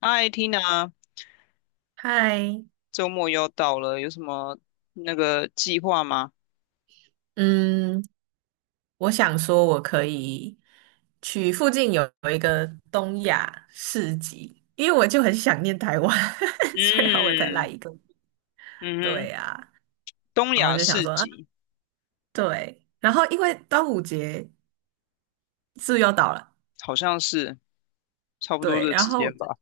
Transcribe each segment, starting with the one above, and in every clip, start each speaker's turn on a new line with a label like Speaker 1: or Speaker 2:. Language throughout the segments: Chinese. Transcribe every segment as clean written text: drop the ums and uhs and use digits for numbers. Speaker 1: 嗨，Tina，
Speaker 2: 嗨，
Speaker 1: 周末又到了，有什么那个计划吗？
Speaker 2: 嗯，我想说，我可以去附近有一个东亚市集，因为我就很想念台湾，虽然我才来
Speaker 1: 嗯，
Speaker 2: 一个，
Speaker 1: 嗯
Speaker 2: 对
Speaker 1: 哼，
Speaker 2: 呀、
Speaker 1: 东
Speaker 2: 然后
Speaker 1: 亚
Speaker 2: 就想
Speaker 1: 市
Speaker 2: 说，啊，
Speaker 1: 集。
Speaker 2: 对，然后因为端午节是不是要到了？
Speaker 1: 好像是差不多
Speaker 2: 对，
Speaker 1: 这
Speaker 2: 然
Speaker 1: 时间
Speaker 2: 后
Speaker 1: 吧。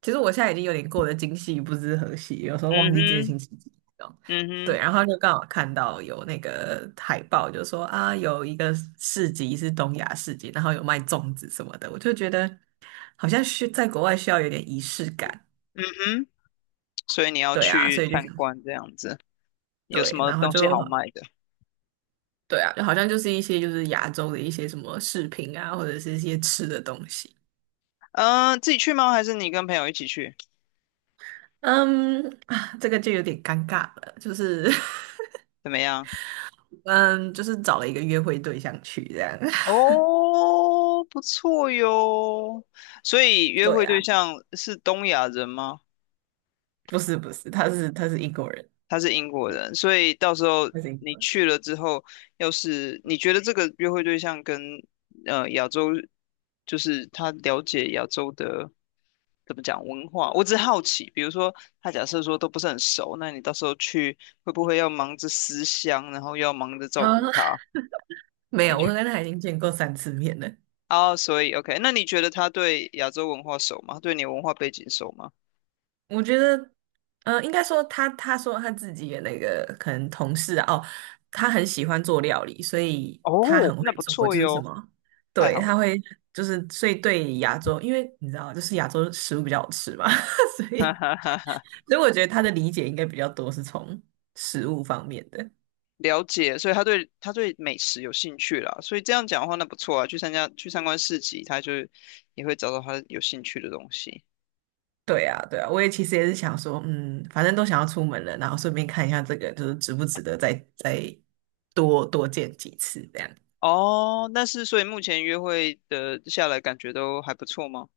Speaker 2: 其实我现在已经有点过得今夕不知何夕，有时候忘
Speaker 1: 嗯
Speaker 2: 记这些
Speaker 1: 哼，
Speaker 2: 星期几这种
Speaker 1: 嗯
Speaker 2: 对，
Speaker 1: 哼，
Speaker 2: 然后就刚好看到有那个海报，就说啊，有一个市集是东亚市集，然后有卖粽子什么的，我就觉得好像需在国外需要有点仪式感，
Speaker 1: 嗯哼，所以你要
Speaker 2: 对啊，所
Speaker 1: 去
Speaker 2: 以就
Speaker 1: 参
Speaker 2: 想
Speaker 1: 观这样子，有什
Speaker 2: 对，
Speaker 1: 么
Speaker 2: 然后
Speaker 1: 东西
Speaker 2: 就
Speaker 1: 好
Speaker 2: 好
Speaker 1: 卖的？
Speaker 2: 对啊，就好像就是一些就是亚洲的一些什么饰品啊，或者是一些吃的东西。
Speaker 1: 嗯，自己去吗？还是你跟朋友一起去？
Speaker 2: 嗯，啊，这个就有点尴尬了，就是
Speaker 1: 怎么样？
Speaker 2: 嗯，就是找了一个约会对象去这样。
Speaker 1: 哦，不错哟。所以 约
Speaker 2: 对
Speaker 1: 会
Speaker 2: 啊。
Speaker 1: 对象是东亚人吗？
Speaker 2: 不是不是，他是英国人，
Speaker 1: 他是英国人，所以到时候
Speaker 2: 他是英
Speaker 1: 你
Speaker 2: 国人。
Speaker 1: 去了之后，要是你觉得这个约会对象跟亚洲，就是他了解亚洲的怎么讲文化，我只是好奇，比如说他假设说都不是很熟，那你到时候去会不会要忙着思乡，然后又要忙着照
Speaker 2: 啊、
Speaker 1: 顾
Speaker 2: 那
Speaker 1: 他？
Speaker 2: 没
Speaker 1: 你
Speaker 2: 有，我
Speaker 1: 觉
Speaker 2: 跟他已经见过三次面了。
Speaker 1: 哦，所以 OK，那你觉得他对亚洲文化熟吗？对你文化背景熟吗？
Speaker 2: 我觉得，应该说他说他自己的那个可能同事啊哦，他很喜欢做料理，所以他
Speaker 1: 哦，
Speaker 2: 很会
Speaker 1: 那不
Speaker 2: 做，
Speaker 1: 错
Speaker 2: 就是什
Speaker 1: 哟，
Speaker 2: 么，
Speaker 1: 太
Speaker 2: 对，
Speaker 1: 好
Speaker 2: 他
Speaker 1: 了，
Speaker 2: 会就是所以对亚洲，因为你知道，就是亚洲食物比较好吃嘛，所
Speaker 1: 哈
Speaker 2: 以
Speaker 1: 哈哈哈。
Speaker 2: 所以我觉得他的理解应该比较多是从食物方面的。
Speaker 1: 了解，所以他对美食有兴趣啦，所以这样讲的话，那不错啊，去参加去参观市集，他就也会找到他有兴趣的东西。
Speaker 2: 对啊，对啊，我也其实也是想说，嗯，反正都想要出门了，然后顺便看一下这个，就是值不值得再多多见几次这样。
Speaker 1: 哦，但是所以目前约会的下来感觉都还不错吗？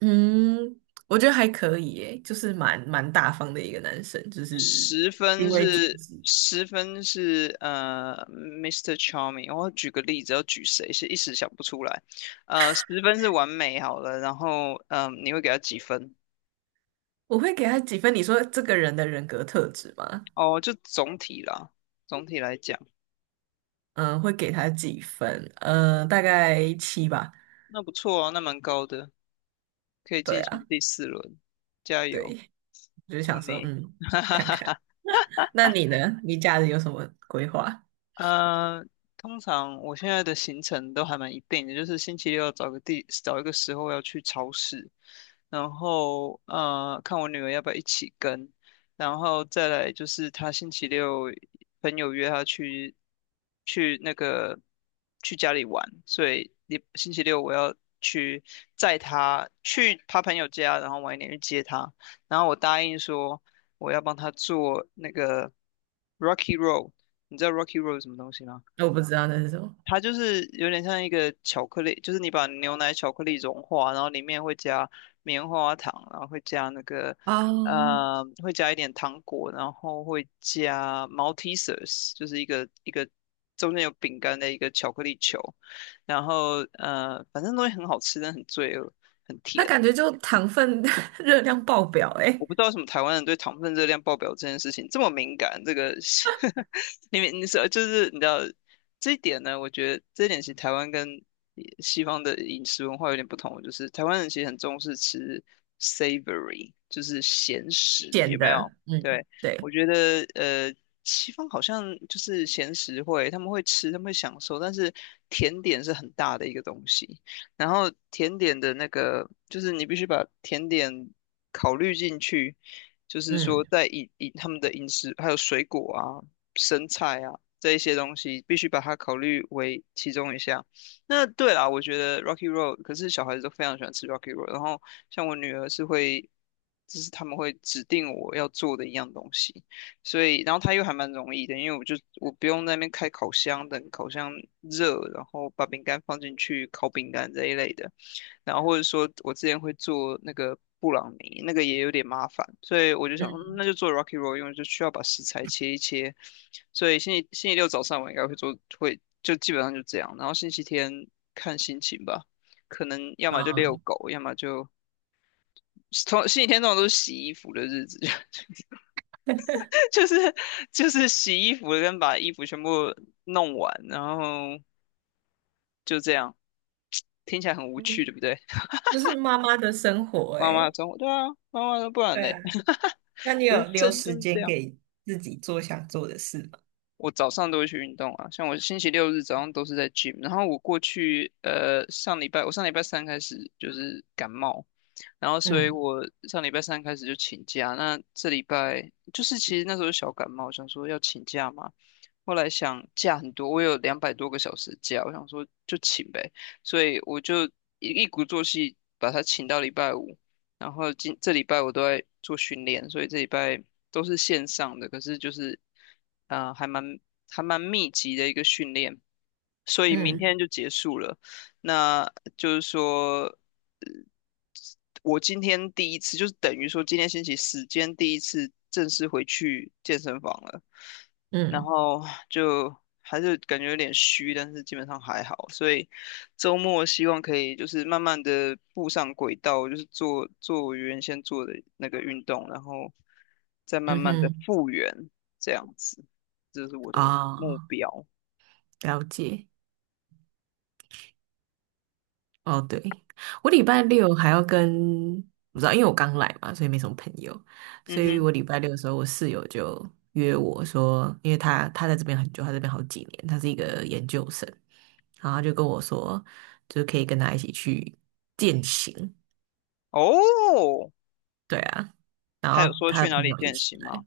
Speaker 2: 嗯，我觉得还可以耶，就是蛮大方的一个男生，就是
Speaker 1: 十
Speaker 2: 行
Speaker 1: 分
Speaker 2: 为举
Speaker 1: 是
Speaker 2: 止，
Speaker 1: 十分是呃，Mr. i s t e Charming，我举个例子，要举谁是一时想不出来。十分是完美好了，然后你会给他几分？
Speaker 2: 我会给他几分？你说这个人的人格特质吗？
Speaker 1: 哦，就总体啦，总体来讲，
Speaker 2: 嗯，会给他几分？嗯，大概七吧。
Speaker 1: 那不错啊，那蛮高的。可以
Speaker 2: 对
Speaker 1: 进行
Speaker 2: 啊，
Speaker 1: 第四轮，加油，
Speaker 2: 对，我就
Speaker 1: 祝
Speaker 2: 想说，
Speaker 1: 你，哈
Speaker 2: 看
Speaker 1: 哈。
Speaker 2: 看。那你呢？你假日有什么规划？
Speaker 1: 呃，通常我现在的行程都还蛮一定的，就是星期六找一个时候要去超市，然后看我女儿要不要一起跟，然后再来就是她星期六朋友约她去去那个去家里玩，所以你星期六我要去载她去她朋友家，然后晚一点去接她，然后我答应说我要帮她做那个 Rocky Roll， 你知道 Rocky Road 是什么东西吗？
Speaker 2: 我不知道那是什么。
Speaker 1: 它就是有点像一个巧克力，就是你把牛奶巧克力融化，然后里面会加棉花糖，然后会加那个
Speaker 2: 啊，
Speaker 1: 会加一点糖果，然后会加 Malteses， 就是一个一个中间有饼干的一个巧克力球，然后反正东西很好吃，但很罪恶，很
Speaker 2: 它
Speaker 1: 甜。
Speaker 2: 感觉就糖分 热量爆表
Speaker 1: 我
Speaker 2: 诶、
Speaker 1: 不知道为什么台湾人对糖分热量爆表这件事情这么敏感，这个 你们你说就是你知道这一点呢？我觉得这一点其实台湾跟西方的饮食文化有点不同，就是台湾人其实很重视吃 savory，就是咸食，有
Speaker 2: 咸
Speaker 1: 没有？
Speaker 2: 的，嗯
Speaker 1: 对，
Speaker 2: 对，
Speaker 1: 我觉得西方好像就是咸食会，他们会吃，他们会享受，但是甜点是很大的一个东西。然后甜点的那个，就是你必须把甜点考虑进去，就是说
Speaker 2: 嗯
Speaker 1: 在饮他们的饮食，还有水果啊、生菜啊这一些东西，必须把它考虑为其中一项。那对啦，我觉得 Rocky Road，可是小孩子都非常喜欢吃 Rocky Road，然后像我女儿是会，就是他们会指定我要做的一样东西。所以然后它又还蛮容易的，因为我就我不用在那边开烤箱等烤箱热，然后把饼干放进去烤饼干这一类的，然后或者说我之前会做那个布朗尼，那个也有点麻烦，所以我就想说
Speaker 2: 嗯
Speaker 1: 嗯那就做 Rocky Roll，因为就需要把食材切一切，所以星期六早上我应该会做，会就基本上就这样，然后星期天看心情吧，可能要么就
Speaker 2: 啊，
Speaker 1: 遛狗，要么就。星期天通常都是洗衣服的日子，就是就是洗衣服跟把衣服全部弄完，然后就这样，听起来很无趣，
Speaker 2: 嗯
Speaker 1: 对不对？
Speaker 2: 就是妈妈的生活
Speaker 1: 妈妈的
Speaker 2: 诶、
Speaker 1: 生活，对啊，妈妈的不然
Speaker 2: 对
Speaker 1: 嘞，
Speaker 2: 啊，那你
Speaker 1: 人
Speaker 2: 有留
Speaker 1: 生就
Speaker 2: 时
Speaker 1: 是这
Speaker 2: 间
Speaker 1: 样。
Speaker 2: 给自己做想做的事吗？
Speaker 1: 我早上都会去运动啊，像我星期六日早上都是在 gym，然后我过去上礼拜我上礼拜三开始就是感冒，然后所以
Speaker 2: 嗯
Speaker 1: 我上礼拜三开始就请假，那这礼拜就是其实那时候小感冒，想说要请假嘛，后来想假很多，我有200多个小时假，我想说就请呗，所以我就一鼓作气把它请到礼拜五，然后这礼拜我都在做训练，所以这礼拜都是线上的，可是就是还蛮密集的一个训练，所以明
Speaker 2: 嗯
Speaker 1: 天就结束了，那就是说。我今天第一次，就是等于说今天星期四，间第一次正式回去健身房了，然
Speaker 2: 嗯
Speaker 1: 后就还是感觉有点虚，但是基本上还好，所以周末希望可以就是慢慢的步上轨道，就是做做我原先做的那个运动，然后再慢
Speaker 2: 嗯
Speaker 1: 慢的
Speaker 2: 哼，
Speaker 1: 复原，这样子，这是我的目
Speaker 2: 哦，
Speaker 1: 标。
Speaker 2: 了解。哦，对，我礼拜六还要跟，不知道，因为我刚来嘛，所以没什么朋友，
Speaker 1: 嗯
Speaker 2: 所以
Speaker 1: 哼。
Speaker 2: 我礼拜六的时候，我室友就约我说，因为他在这边很久，他在这边好几年，他是一个研究生，然后他就跟我说，就是可以跟他一起去践行，
Speaker 1: 哦，
Speaker 2: 对啊，然
Speaker 1: 他有
Speaker 2: 后
Speaker 1: 说
Speaker 2: 他
Speaker 1: 去
Speaker 2: 的
Speaker 1: 哪
Speaker 2: 朋
Speaker 1: 里
Speaker 2: 友一
Speaker 1: 健
Speaker 2: 起
Speaker 1: 行
Speaker 2: 来，
Speaker 1: 吗？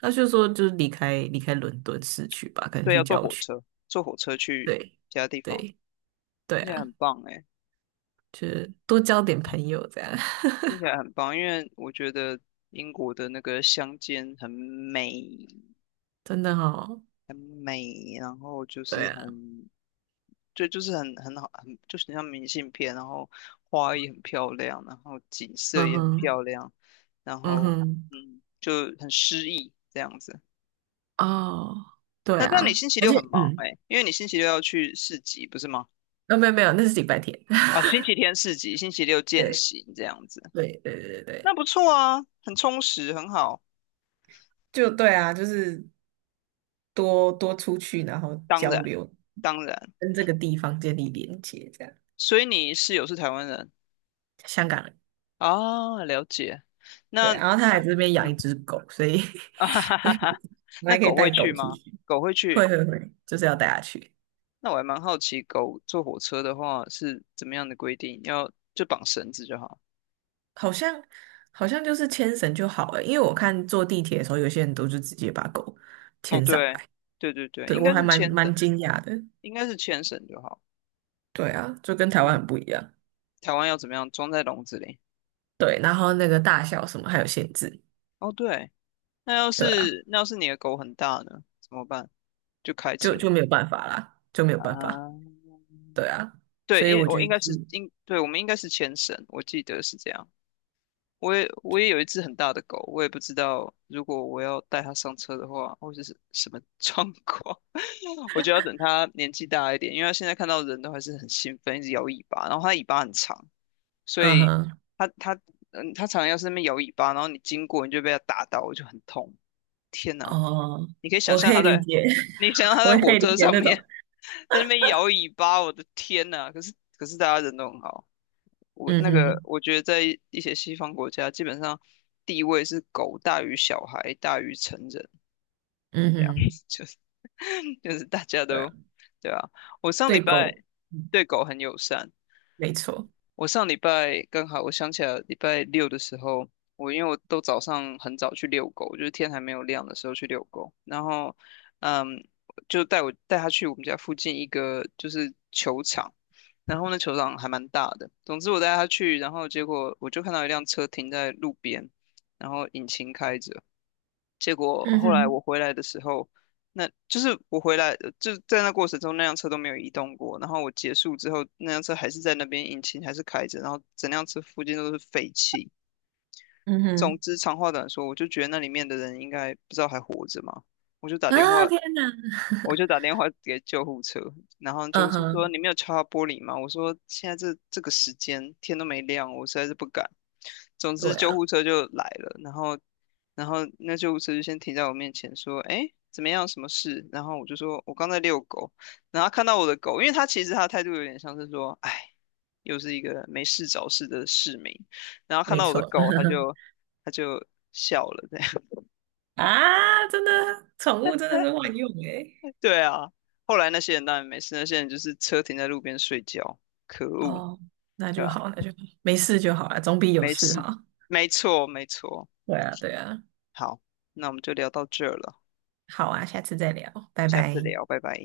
Speaker 2: 他就说就是离开伦敦市区吧，可能
Speaker 1: 对，
Speaker 2: 去
Speaker 1: 要坐
Speaker 2: 郊
Speaker 1: 火
Speaker 2: 区，
Speaker 1: 车，坐火车去
Speaker 2: 对
Speaker 1: 其他地方，
Speaker 2: 对对
Speaker 1: 听起来很
Speaker 2: 啊，
Speaker 1: 棒哎，
Speaker 2: 就是多交点朋友这样，
Speaker 1: 听起来很棒，因为我觉得英国的那个乡间很美，
Speaker 2: 真的哦，
Speaker 1: 很美，然后就
Speaker 2: 对
Speaker 1: 是
Speaker 2: 啊。
Speaker 1: 很，就是很好，很就是很像明信片，然后花也很漂亮，然后景色
Speaker 2: 嗯
Speaker 1: 也很
Speaker 2: 哼，
Speaker 1: 漂亮，然
Speaker 2: 嗯
Speaker 1: 后
Speaker 2: 哼，
Speaker 1: 嗯，就很诗意这样子。
Speaker 2: 哦，对
Speaker 1: 那但你
Speaker 2: 啊，
Speaker 1: 星期
Speaker 2: 而
Speaker 1: 六
Speaker 2: 且，
Speaker 1: 很忙
Speaker 2: 嗯，
Speaker 1: 哎，因为你星期六要去市集，不是吗？
Speaker 2: 啊，没有没有，那是礼拜天。
Speaker 1: 哦，星期天市集，星期六见
Speaker 2: 对
Speaker 1: 行这样子。
Speaker 2: 对对对对对
Speaker 1: 那不错啊，很充实，很好。
Speaker 2: 就对啊，就是多多出去，然后
Speaker 1: 当
Speaker 2: 交
Speaker 1: 然，
Speaker 2: 流，
Speaker 1: 当然，
Speaker 2: 跟这个地方建立连接，这样。
Speaker 1: 所以你室友是台湾人。
Speaker 2: 香港人，
Speaker 1: 啊，了解。
Speaker 2: 对，
Speaker 1: 那
Speaker 2: 然后他还这边养一
Speaker 1: 嗯，
Speaker 2: 只狗，所以
Speaker 1: 啊哈哈
Speaker 2: 所
Speaker 1: 哈
Speaker 2: 以
Speaker 1: 哈。
Speaker 2: 我
Speaker 1: 那
Speaker 2: 还可以
Speaker 1: 狗
Speaker 2: 带
Speaker 1: 会去
Speaker 2: 狗出
Speaker 1: 吗？
Speaker 2: 去。
Speaker 1: 狗会
Speaker 2: 会
Speaker 1: 去？
Speaker 2: 会会，就是要带它去。
Speaker 1: 那我还蛮好奇，狗坐火车的话是怎么样的规定？要就绑绳子就好。
Speaker 2: 好像好像就是牵绳就好了，因为我看坐地铁的时候，有些人都是直接把狗
Speaker 1: 哦，
Speaker 2: 牵上
Speaker 1: 对，
Speaker 2: 来。
Speaker 1: 对对对，
Speaker 2: 对，
Speaker 1: 应
Speaker 2: 我
Speaker 1: 该
Speaker 2: 还
Speaker 1: 是
Speaker 2: 蛮
Speaker 1: 牵绳，
Speaker 2: 蛮惊讶的。
Speaker 1: 应该是牵绳就好。
Speaker 2: 对啊，就跟台湾
Speaker 1: 嗯，
Speaker 2: 很不一样。
Speaker 1: 台湾要怎么样？装在笼子里。
Speaker 2: 对，然后那个大小什么还有限制。
Speaker 1: 哦，对，那要
Speaker 2: 对啊，
Speaker 1: 是你的狗很大呢？怎么办？就开车。
Speaker 2: 就没有办法啦，就没有办法。
Speaker 1: 啊，
Speaker 2: 对啊，
Speaker 1: 对，
Speaker 2: 所以
Speaker 1: 因为
Speaker 2: 我
Speaker 1: 我
Speaker 2: 觉
Speaker 1: 应
Speaker 2: 得
Speaker 1: 该是
Speaker 2: 是，
Speaker 1: 应，对，我们应该是前绳，我记得是这样。我也
Speaker 2: 就
Speaker 1: 有一只很大的狗，我也不知道如果我要带它上车的话，会是什么状况。我就要等它年纪大一点，因为它现在看到人都还是很兴奋，一直摇尾巴，然后它尾巴很长，所
Speaker 2: 嗯
Speaker 1: 以
Speaker 2: 哼，
Speaker 1: 它嗯，它常常要是那边摇尾巴，然后你经过你就被它打到，我就很痛。天呐，
Speaker 2: 哦，
Speaker 1: 你可以想
Speaker 2: 我
Speaker 1: 象
Speaker 2: 可以
Speaker 1: 它
Speaker 2: 理
Speaker 1: 在，
Speaker 2: 解，
Speaker 1: 你想象 它
Speaker 2: 我
Speaker 1: 在
Speaker 2: 也可
Speaker 1: 火
Speaker 2: 以理
Speaker 1: 车
Speaker 2: 解
Speaker 1: 上
Speaker 2: 那种，
Speaker 1: 面。在那边摇尾巴，我的天呐！可是大家人都很好，我
Speaker 2: 嗯
Speaker 1: 那个
Speaker 2: 哼，
Speaker 1: 我觉得在一些西方国家，基本上地位是狗大于小孩大于成人
Speaker 2: 嗯
Speaker 1: 这样
Speaker 2: 哼，
Speaker 1: 子，就是大家
Speaker 2: 对啊，
Speaker 1: 都对啊。我上礼
Speaker 2: 对
Speaker 1: 拜
Speaker 2: 狗，嗯，
Speaker 1: 对狗很友善，
Speaker 2: 没错，
Speaker 1: 我上礼拜刚好，我想起来礼拜六的时候，我因为我都早上很早去遛狗，就是天还没有亮的时候去遛狗，然后，嗯，就带我带他去我们家附近一个就是球场，然后那球场还蛮大的。总之我带他去，然后结果我就看到一辆车停在路边，然后引擎开着。结果
Speaker 2: 嗯
Speaker 1: 后来我
Speaker 2: 哼，
Speaker 1: 回来的时候，那就是我回来就在那过程中，那辆车都没有移动过。然后我结束之后，那辆车还是在那边，引擎还是开着，然后整辆车附近都是废气。
Speaker 2: 嗯
Speaker 1: 总
Speaker 2: 哼，
Speaker 1: 之，长话短说，我就觉得那里面的人应该不知道还活着嘛。我就打电
Speaker 2: 啊，
Speaker 1: 话，
Speaker 2: 天哪，
Speaker 1: 我就打电话给救护车，然后 救
Speaker 2: 嗯
Speaker 1: 护车说
Speaker 2: 哼，
Speaker 1: 你没有敲到玻璃吗？我说现在这个时间天都没亮，我实在是不敢。总之
Speaker 2: 对
Speaker 1: 救
Speaker 2: 啊，
Speaker 1: 护车就来了，然后那救护车就先停在我面前说，哎，怎么样，什么事？然后我就说我刚在遛狗，然后他看到我的狗，因为他其实他的态度有点像是说，哎，又是一个没事找事的市民，然后看
Speaker 2: 没
Speaker 1: 到我的
Speaker 2: 错，
Speaker 1: 狗，他就笑了，对。
Speaker 2: 啊，真的，宠物真的是万用诶、
Speaker 1: 对啊，后来那些人当然没事，那些人就是车停在路边睡觉，可恶，
Speaker 2: 哦，那
Speaker 1: 对
Speaker 2: 就
Speaker 1: 啊，
Speaker 2: 好，那就好，没事就好啊，总比有
Speaker 1: 没
Speaker 2: 事
Speaker 1: 事，
Speaker 2: 好。
Speaker 1: 没错，没错。
Speaker 2: 对啊，对啊，
Speaker 1: 好，那我们就聊到这儿了，
Speaker 2: 好啊，下次再聊，拜
Speaker 1: 下次
Speaker 2: 拜。
Speaker 1: 聊，拜拜。